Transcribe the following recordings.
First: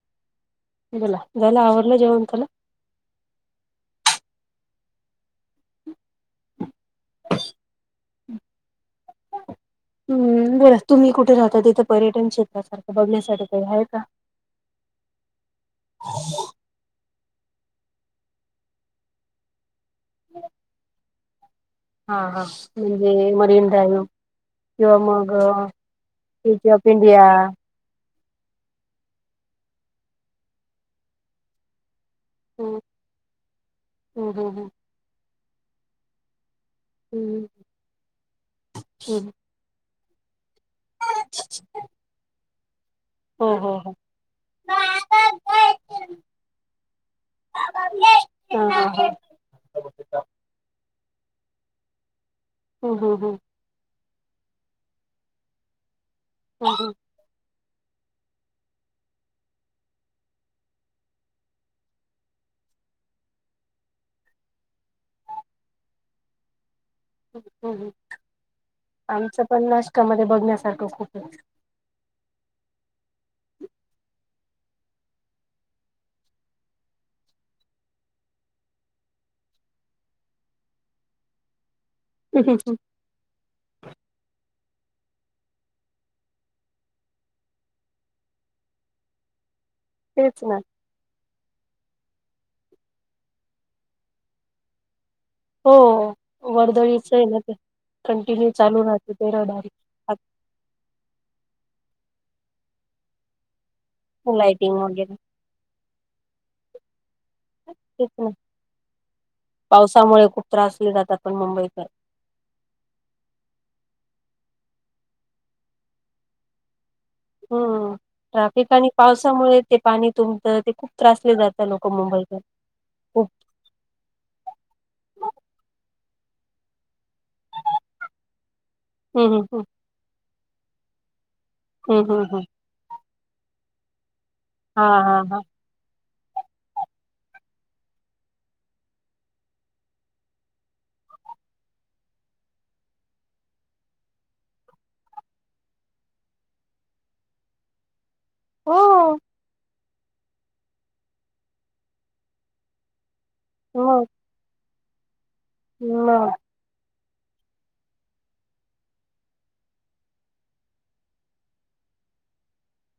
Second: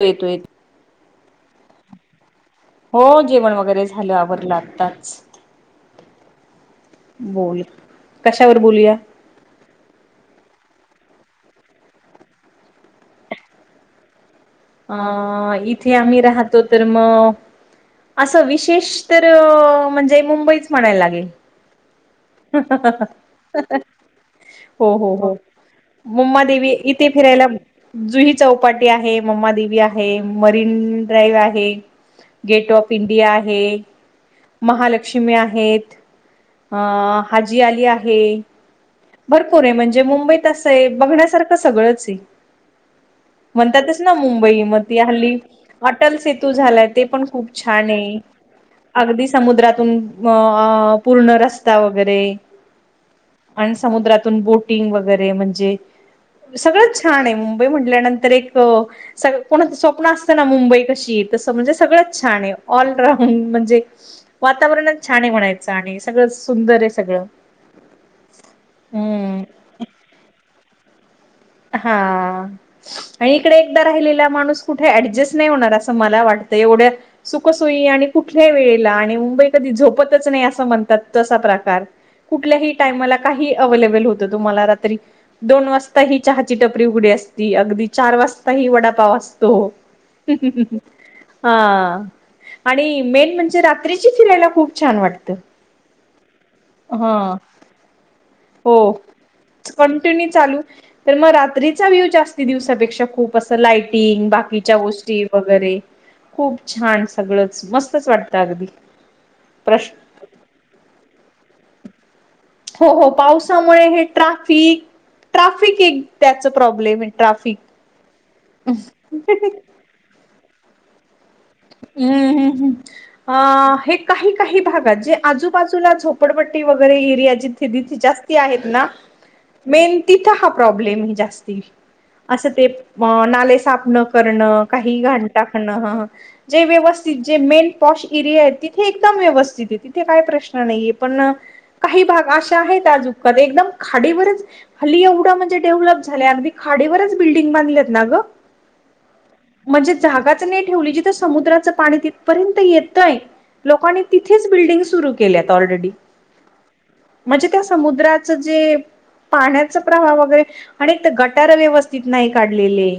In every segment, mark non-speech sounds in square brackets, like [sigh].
येतो येतो. बोला, झालं आवरलं जेवण झालं? हो जेवण वगैरे झालं आवरलं आताच. बोल, कशावर बोलूया? [unintelligible] हम्म, बर तुम्ही कुठे राहता तिथं पर्यटन क्षेत्रासारखं बघण्यासाठी काही आहे का? अ इथे आम्ही राहतो तर मग असं विशेष तर म्हणजे मुंबईच म्हणायला लागेल. हा हा, म्हणजे मरीन ड्रायव्ह हो हो हो, गेट [unintelligible] ऑफ इथे इंडिया फिरायला जुही चौपाटी आहे, म्मादेवी आहे, मरीन ड्राईव्ह आहे. गेट हम्म ऑफ इंडिया आहे. हम्म हम्म महालक्ष्मी आहेत अ हम्म हाजीआली आहे. हम्म हम्म भरपूर आहे म्हणजे मुंबईत असं आहे, बघण्यासारखं सगळच आहे हो हो हो म्हणतात ना मुंबई हा म ती हा हल्ली, अटल सेतू झालाय ते पण खूप छान आहे. हा अगदी समुद्रातून अ पूर्ण रस्ता वगैरे हो हो हो आणि समुद्रातून बोटिंग वगैरे म्हणजे, हम्म सगळंच छान आहे मुंबई म्हटल्यानंतर एक अ सग कोणाचं स्वप्न असतं ना, मुंबई कशी आहे? तसं म्हणजे सगळंच छान आहे, ऑलराऊंड म्हणजे वातावरणात छान आहे म्हणायचं आणि सगळंच सुंदर आहे सगळं. हम्म हम्म, हम्म आमचं पण नाश्कामध्ये बघण्यासारखं खूप आहे. हा आणि इकडे एकदा राहिलेला माणूस कुठे ऍडजस्ट नाही होणार असं मला वाटतंय, एवढ्या सुख सोयी आणि कुठल्याही वेळेला आणि मुंबई कधी झोपतच नाही असं म्हणतात तसा प्रकार कुठल्याही टाइमला काही अवलेबल होत तुम्हाला रात्री, दोन वाजता ही चहाची टपरी उघडी असती अगदी चार वाजता ही वडापाव असतो. तेच ना हा, आणि मेन म्हणजे रात्रीची फिरायला खूप छान वाटतं. हो वर्दळीच हा आहे ना ते, कंटिन्यू चालू हो राहते ते रहदारी. कंटिन्यू चालू तर मग रात्रीचा व्ह्यू जास्ती दिवसापेक्षा खूप असं लाइटिंग, बाकीच्या लायटिंग वगैरे गोष्टी वगैरे खूप छान सगळंच मस्तच तेच ना वाटत अगदी प्रश्न. पावसामुळे खूप त्रासले जात पण मुंबईकर. हो हो पावसामुळे हे ट्राफिक ट्राफिक एक त्याच प्रॉब्लेम आहे. ट्राफिक हम्म ट्राफिक आणि पावसामुळे ते पाणी तुमतं ते खूप त्रासले जात. लोक [inaudible] मुंबईकर खूप अ हे काही काही भागात जे आजूबाजूला झोपडपट्टी वगैरे एरिया जिथे तिथे जास्त आहेत ना. हम हम हं. तिथे हा प्रॉब्लेम जास्ती हम्म हम्म हम्म असे नाले साफ न कारण. हा काही हा घाण हा टाकणं ह. जे व्यवस्थित जे मेन पॉश एरिया आहे तिथे एकदम व्यवस्थित आहे तिथे काय प्रश्न नाहीये पण काही भाग अशा आहेत आजुन एकदम खाडीवरच खाली एवढं म्हणजे डेव्हलप झाल अगदी खाडीवरच बिल्डिंग बांधलेत ना गं. हो. म्हणजे जागाच नाही ठेवली जिथं समुद्राचं पाणी तिथपर्यंत येतंय लोकांनी मग ति तिथे बिल्डिंग सुरू के ऑलरेडी मग म्हणजे त्या समुद्राच जे पाण्याचा प्रभाव वगैरे आणि तर गटार व्यवस्थित नाही काढलेले.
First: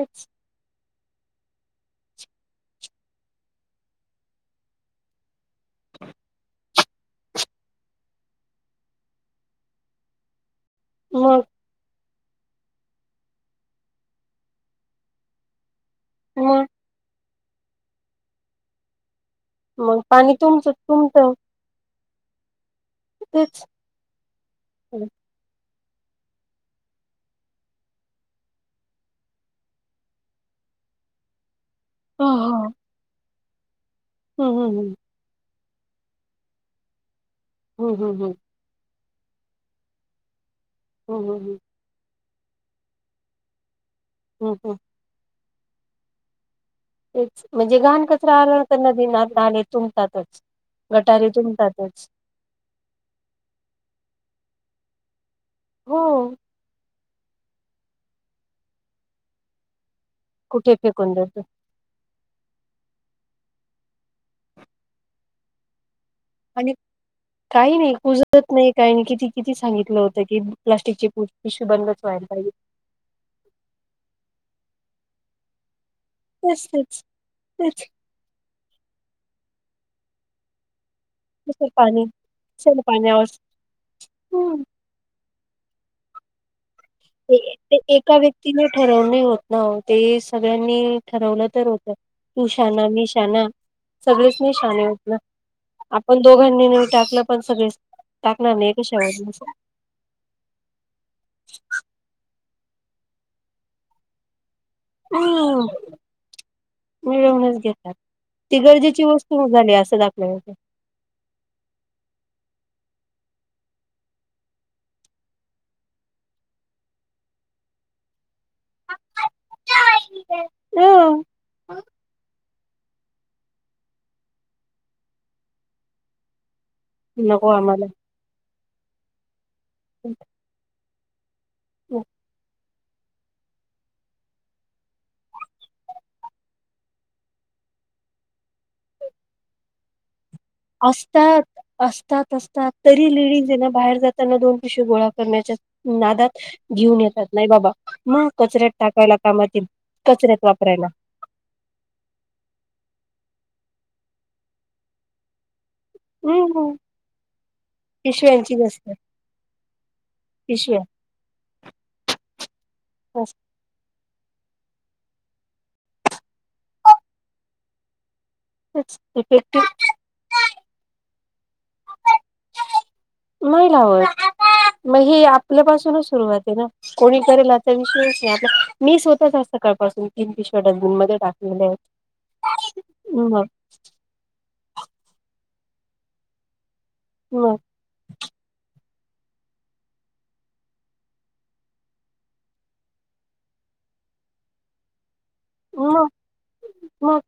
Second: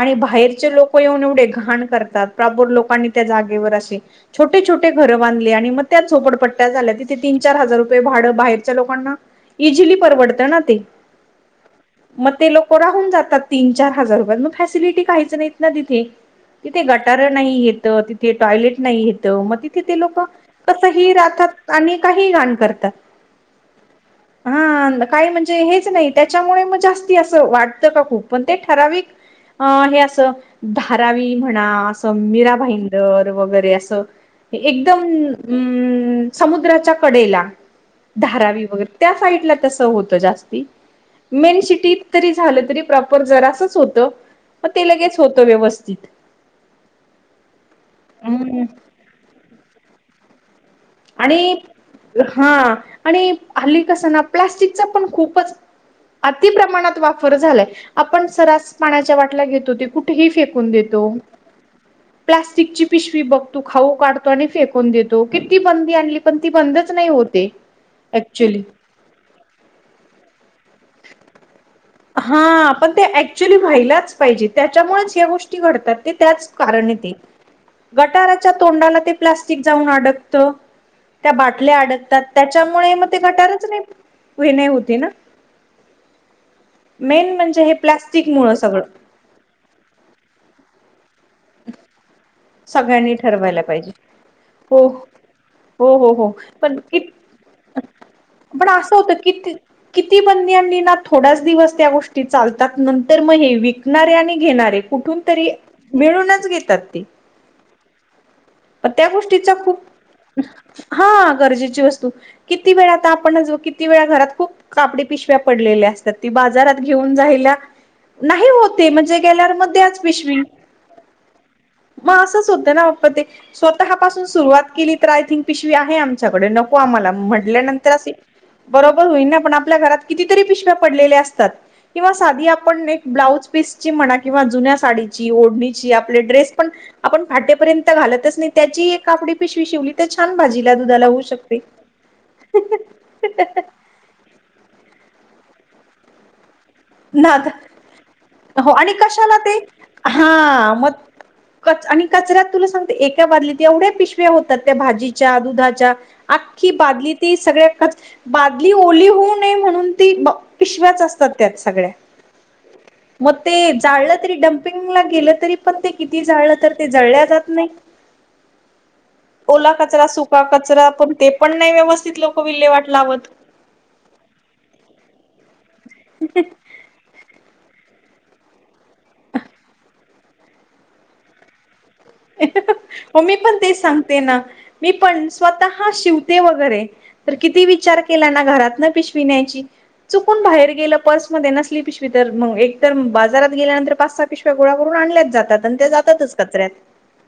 आणि बाहेरचे लोक येऊन एवढे घाण करतात प्रापूर लोकांनी त्या जागेवर असे छोटे छोटे घरं बांधले आणि मग त्या झोपडपट्ट्या झाल्या तिथे तीन चार हजार रुपये भाडं बाहेरच्या लोकांना इझीली परवडतं ना ते. मग मग ते लोक राहून जातात तीन चार हजार रुपया मग फॅसिलिटी काहीयच नाहीत ना तिथे. मग तिथे गटार नाही येत तिथे टॉयलेट नाही येत मग तिथे ते लोक पाणी तुमच कसंही तुमत राहतात आणि काही घाण करतात. तिथेच. हा काही म्हणजे हेच नाही त्याच्यामुळे मग जास्ती असं वाटतं का खूप पण ते ठराविक हे असं धारावी म्हणा असं मीरा भाईंदर वगैरे असं हम्म हम्म एकदम अम् समुद्राच्या कडेला हम्म हम्म धारावी वगैरे. त्या साईडला तस होतं जास्ती हम्म हम्म मेन सिटीत तरी झालं तरी प्रॉपर जरासच होत मग हम्म ते लगेच होतं व्यवस्थित. तेच म्हणजे घाण कचरा आला हम्म तर नदी नाले तुबतातच. आणि हा आणि हल्ली कस ना प्लास्टिकचा पण खूपच हो अतिप्रमाणात वापर झालाय आपण सरस पाण्याच्या वाटल्या घेतोती कुठ फेकून देतो प्लास्टिकची पिशवी बघतो खाऊ काढतो आणि फेकून देतो किती बंदी आणली. पण ती आणि बंदच नाही होते ऍक्च्युली. टाईम किती. किती सांगितलं होत की प्लास्टिकचे पिशू बन हा पण ते ऍक्च्युली व्हायलाच पाहिजे त्याच्यामुळेच या गोष्टी घडतात ते त्याच तेच कारण तेच ते तेच गटाराच्या तोंडाला ते प्लास्टिक जाऊन अडकत त्या नुसतं बाटल्या पाणी अडकतात चल त्याच्यामुळे मग ते पाण्यावर गटारच नाही हे हम्म नाही होती ना मेन ते म्हणजे हे ते एका प्लास्टिक मुळ व्यक्तीने सगळं ठरवणे हो हो ते सगळ्यांनी ठरवलं तर होतं तू शाना मी सगळ्यांनी शाना ठरवायला पाहिजे सगळेच मी शाने हो होतलं हो हो आपण हो दोघांनी पण नाही कि टाकलं पण सगळे टाकणार पण नाही ए असं होतं शेवाट किती किती बंदी आणली ना थोड्याच दिवस त्या गोष्टी चालतात नंतर मग हे विकणारे आणि घेणारे. कुठून तरी मिळूनच घेतात ते ेवच घेतात ती प गरजेची त्या वस्तू गोष्टीचा झाली खूप असं दाखवलं जातं. हा गरजेची वस्तू किती वेळा आता आपणच किती वेळा घरात खूप कापडी पिशव्या पडलेल्या असतात ती बाजारात घेऊन जायला. नाही होते म्हणजे गेल्यावर मच पिशवी. हम मग असंच होतं ना आप् ते स्वतः पाासून सुरुवात केली तर आय थिंक पिशवी आहेम नको आम नको आम्हाला म्हल्यांतर बरोर होई पण आपल्या घरात कितीरी प्या [inaudible] आप एक ब्लाज पीसची म्हणा किंवा जुन्या साडीची ओढणीची आप ड्रेस आपण फाटेपर्यंत घालतच नाही त्याची काकडी पिशवी शिवली ते छान भाज असतात असतात असतात तरी लेडिंग येना बाहेर जात त्यांना दोन पसे गोळा करण्याच्या नादात घेऊन येतात ना नाही बाबा मग हो कचऱ्यात आणि टाकायला कशाला ते कामातील कचऱ्यात वापरायला क आणि कचऱ्यात तुला सांगते एका बाजलीत एवढ्या पिशव्या होतात त्या भाजीच्या दुधाच्या हम्म आखखी बादली ते सगळ्या पिशव्यांची बादली जास्त ओली होऊ नये म्हणून ती पिशव्या पिशव्याच असतात त्याच म ते जाळलं तरी डम्पिंगला गेलं तरी पण ते किती जाळलं तर ते जळल्या जात नाही जास्तच इफेक्टिव्ह ओला कचरा सुख कचरा पण ते पण नाही व्यवस्थित लोक विल्हेवाट लावत नाही लाव मग ह आपल्यापासूनच सुरुवात आहे ना कोणी करेल आचा विषय नाही आप मी स्वतःच स काळपासून तीन ती शर्ट जून मध्ये टाकलेल्या आहेत म ममी मग पण ते सांग. मी पण स्वतः शिवते वगरे तर मग किती विचार केला ना घरात न पिशविण्याची चुकून बाहेर गेलं पर्समध्येध्ये नसली पिशवी तर मग एक तर बाजारात गेल्यानंतर पाच सात पिश् गोळा करून आणल्याच जात आणि ते मग जातातच कचऱ्यात मग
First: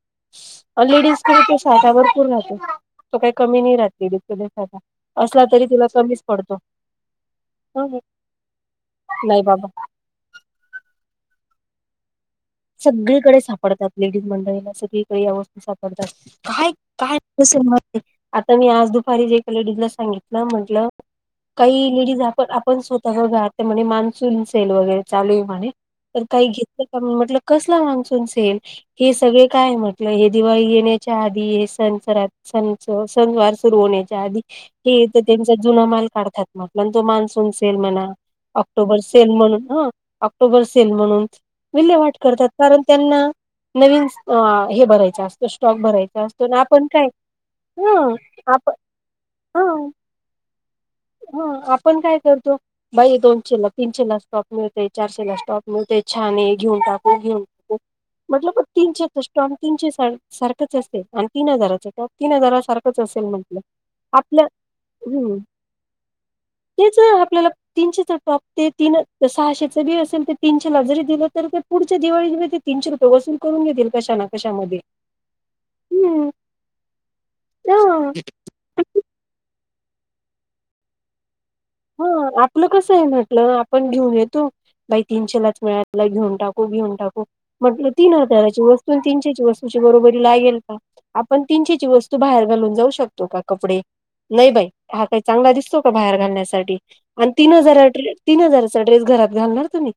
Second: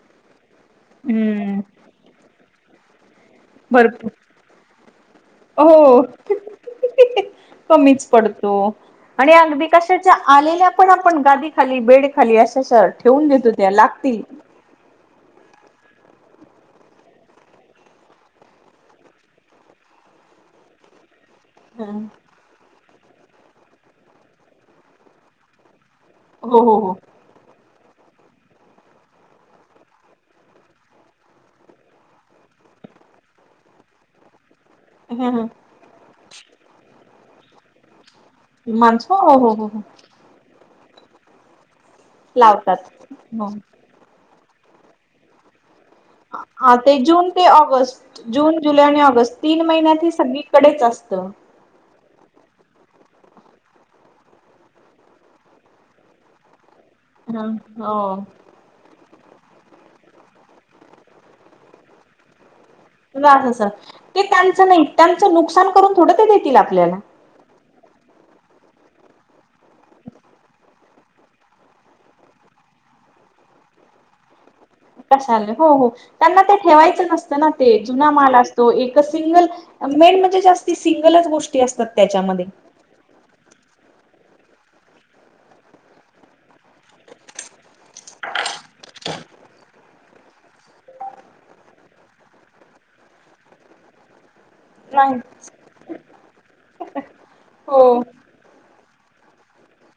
लेडीज क ते हम्म साठा भरपूर राहतो तो काही कमी नाही भरपूर राहत असला तरी तिला कमीच पडतो क प आणि नाही अगदी बाबा क आल्या पण आपण गादी खाली बेड खाली अशा ठेवून सगळीकडे देतो त्या सापडतात लागतील लेडीज मंडळीला सगळीकडे या वस्तू सापडतात काय कायल आता मी आज दुपारी ज ए लेडीजला सांगितलं म्हंटलं काही हा लेडीज आपण आपण स्वतः घात म्हणज मान्सून सेल वगैरे चालू आहे म्हणे तर काही हो घेतलं हो का हो म्हटल कसला मान्सूनसेल हे सगळे काय म्हटलं हे दिवाळी येण्याच्या आधी हे सणचरात स सनवार सुरू होण्याच्या आधी ते तर ह ह त्यांचा जुना माल काढतात मग आपला तो मान्सून सेल म्हणा ऑक्टोबर माणस हो सेल हो हो म्हणून हो ह ऑक्टोबर सेल म्हणून विले [unintelligible] वाट करतात कारण लावतात त्यांना नवीन स्टॉक भरायचं असतो ना हा आपण ते काय जून ते ह ऑगस्ट जून, आपण जुलै आणि ऑगस्ट तीन ह महिन्यात ही सगळी. कडेचं असतं. पण काय करतो. बाई दोनशेला तीनशेला टॉप मिळते चारशेला. टॉप मिळते छान हे घेऊन टाक. हा होय मतलब. तीनशेच टॉप तीनशे सारखंच असते आणि तीन हजाराच टॉप तीनहजार सारखा असतो. तीन हजार सारखंचं असेल हो म्हटलं असं ते आपलं त्यांचं नाही त्यांचं हम् नुकसान करून थोडं ते देतील आपल्याला हेचंआपल्याला. तीनशेचा टॉप ते सहाशेच बी असेल ते तीनशेला जरी दिलं तर. पुढच्या दिळीमध्ये ते तीनशे रुपये वसूलकरून घेतील कशानं. कशाला हो त्यांना ते ठेवायचं नसतं ना ते जुना माल असतो हा. एकचं सिगलं मेन म्हणजे सिंगलच गोष हा, आपलं कसं आहे म्हटलं आपण घेऊन येतो. बाई तीनशेलाच मिळाला घेऊन टाकू घेऊन टाकू. म्हटलं तीन हजाराची वस्तू तीनशे वस्तूची बरोबरी येईल का. आपण तीनशेची वस्तू बाहेर घालून जाऊ शकतो का कपडे नाही बाई. हा नाही काही चांगला दिसतो का बाहेर घालण्यासाठी आणि तीन हो हजार ड्रेस तीन हजारचा ड्रेस घरात घालणार तुम्ही?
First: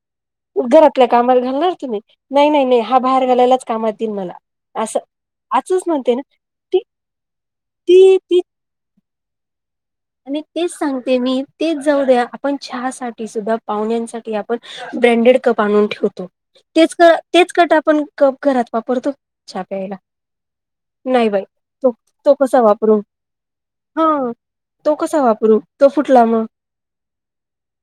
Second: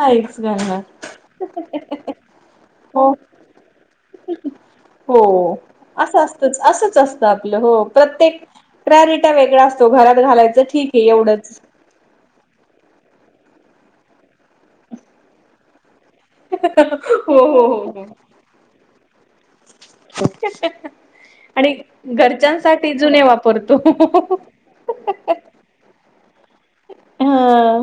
नाय! घरातल्या कामाला घालणार तुम्ही नाही नाही हा हो बाहेर घालायलाचं कामात येईल मला. असं हो आजच म्हणते ना असं ती असतच आपलं हो ती प्रत्येक ती प्रायरिटा वेगळा असतो घरात आणि घालायचं तेच ठीक आहे सांगते मी एवढंचं तेच जाऊ दया आपण चहा साठी सुद्धा पाहण्यासाठी आपण ब्रँडेड कप आणून ठेवतो. हो तेच हो कप हो आपण हो घरात वापरतो का चहा प्यायला? नाही बाई आणि तो कसा घरच्यांसाठी वापरू जुने वापरतो हा! तो कसा वापरू तो फुटला मंग हा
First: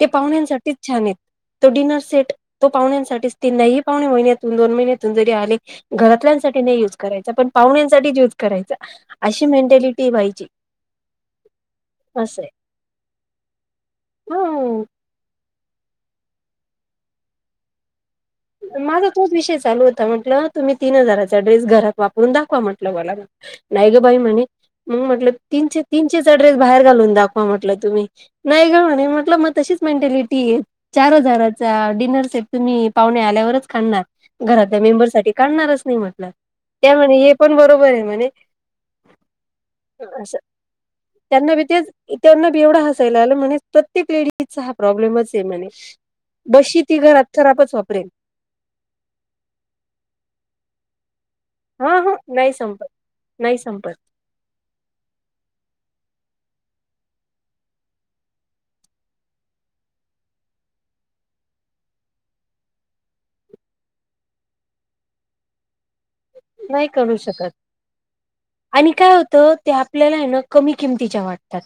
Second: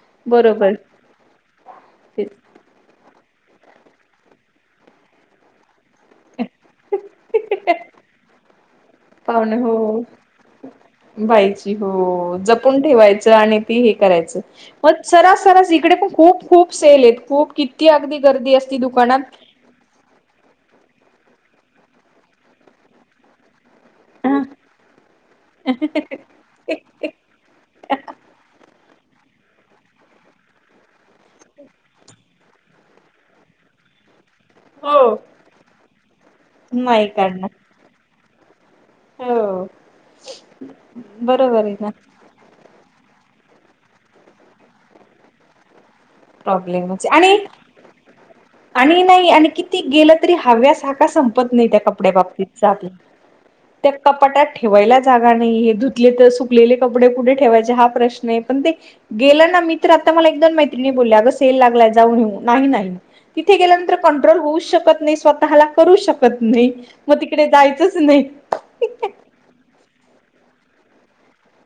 ते बरोबर पाहुण्यांसाठीचं छान आहेत. तो डिनर तेच. सेट तो पाहुंण्यांसाठीच ती नाही पाहुणे महिन्यातून दोन महिन्यातून जरी आले. घरातल्यांसाठी नाही युज करायचा पण पाहुण्यांसाठीच युज करायचा अशी पाहुणे हो मेंटॅलिटी आहे बाईची. बाईची हो असं जपून ठेवायचं आणि ती हे करायचं ह मगं सरा सरास इकडे पण खूप सेल आहेत खूप किती अगदी गर्दी असती दुकानात. चालुत त म्हटलं तुम्ही तीन हजार ड्रेस घरात वापरून दाखवा म्हटलं मला. नाय ग बाई ह म्हणे मग म्हटलं ती तीनशेचा ड्रेस बाहेर घालून दाखवा म्हटलं तुम्ही. नाही गं म्हणे म्हटलं मग तशीच मेंटॅलिटी चार हजाराचा डिनर सेट तुम्ही पाहुणे आल्यावरचं काढणार घरातल्या हो मेंबर साठी काढणारचं नाही म्हटलं. त्या नाही म्हणे हे काढणार पण बरोबर म्हणे. हो असं त्यांना बी बरोबर आहे ना तेच त्यांना बी एवढ हसायला आलं म्हणे प्रत्येक लेडीचा हा प्रॉब्लेमच आहे म्हणे. बशी ती प्रॉब्लेमच घरात आणि खराब वाप आणि नाही आणि किती गेलं तरी हव्यास हा का सं पत नाही त्या हा कपड्या हा नाही बाबतीतचा संपत नाही त्या संपत कप पाटात ठेवायला जागा नाहीे धुतले तर सुकलेले कपडे कुठे ठेवायचे हा प्रश्न आहे पण ते गेलं ना मी तर आता मला एक दोन मैत्रिणी बोलले अगं सेल लागलाय जाऊन येऊ नाही नाही. तिथे गेल्यानंतर कंट्रोल होऊ शकत नाही स्वतःला करू शकत ना कत नाय नाही करू मग तिकडे शकत जायचं नाही. आणि काय होतं ते आपल्याला आहे ना कमी किमतीच्या वाटतात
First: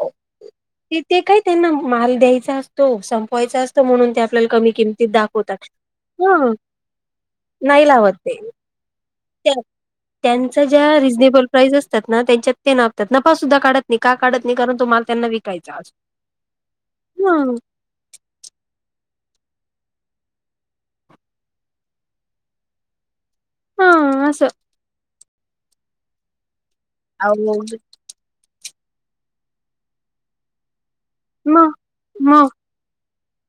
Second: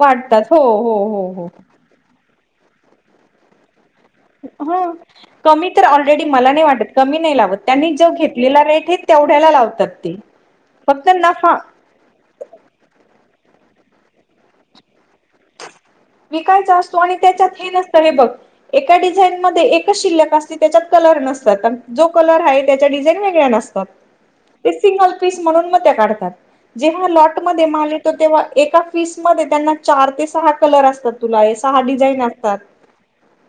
वाटतात हो हो ते हो काय हो त्यांना माल द्यायचा असतो संपवायचा असतो म्हणून त्या आपल्या कमी हा किमतीत दाखवत कमी तर ऑलरेडी हा मला नाही नाही लावतं ते. ठीक तेवढ्या त्या त्यांच ज्या रिझनेबल नफा प्राइस अस तात ना त्यांच्यात ते नापतात नफ सुद्धा काढत नाही का काढत नाही कारण तो माल त्यांना विकायचा असतो. विकायचा असतो आणि त्याच्यात ह हे नसतं हे बघ एका डिझाईन मध्ये एकच शिल्लक असते त्याच्यात कलर नसतात जो कलर आहे त्याच्या डिझाईन वेगळ्या नस तात, हा असं सिंगल पीस म्हणून मग त्या काढतात जेव्हा लॉट अहो मध्ये माल ये तो तेव्हा एका पीसमध्ये त्यांना चार ते सहा कलर असतात. तुला हे मग सहा डिझाइन असता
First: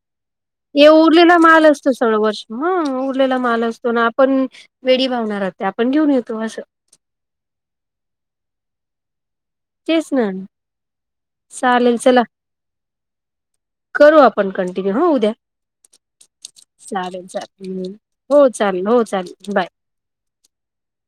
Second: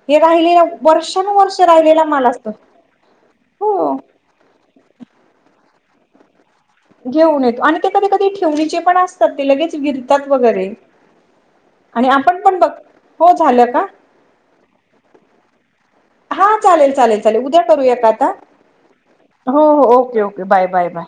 हे राहिले ये उरलेला माल असतो सगळं वर्ष उरलेला माल असतो हो ना. आपण वेडी भावना राहते आपण घेऊन येतो असं. घेऊन येतो आणि ते कधी कधी ठेवणीचे पण असतात ते लगेच तेच विरतात ना वगैरे चालेल आणि चला आपण पण बघ, हो झालं का? पण कंटिन्यू हो उद्या. हा चालेल चालेल चालेल, उद्या करूया का आता, हो चालेल हो चालेल हो बाय हो okay okay bye bye bye.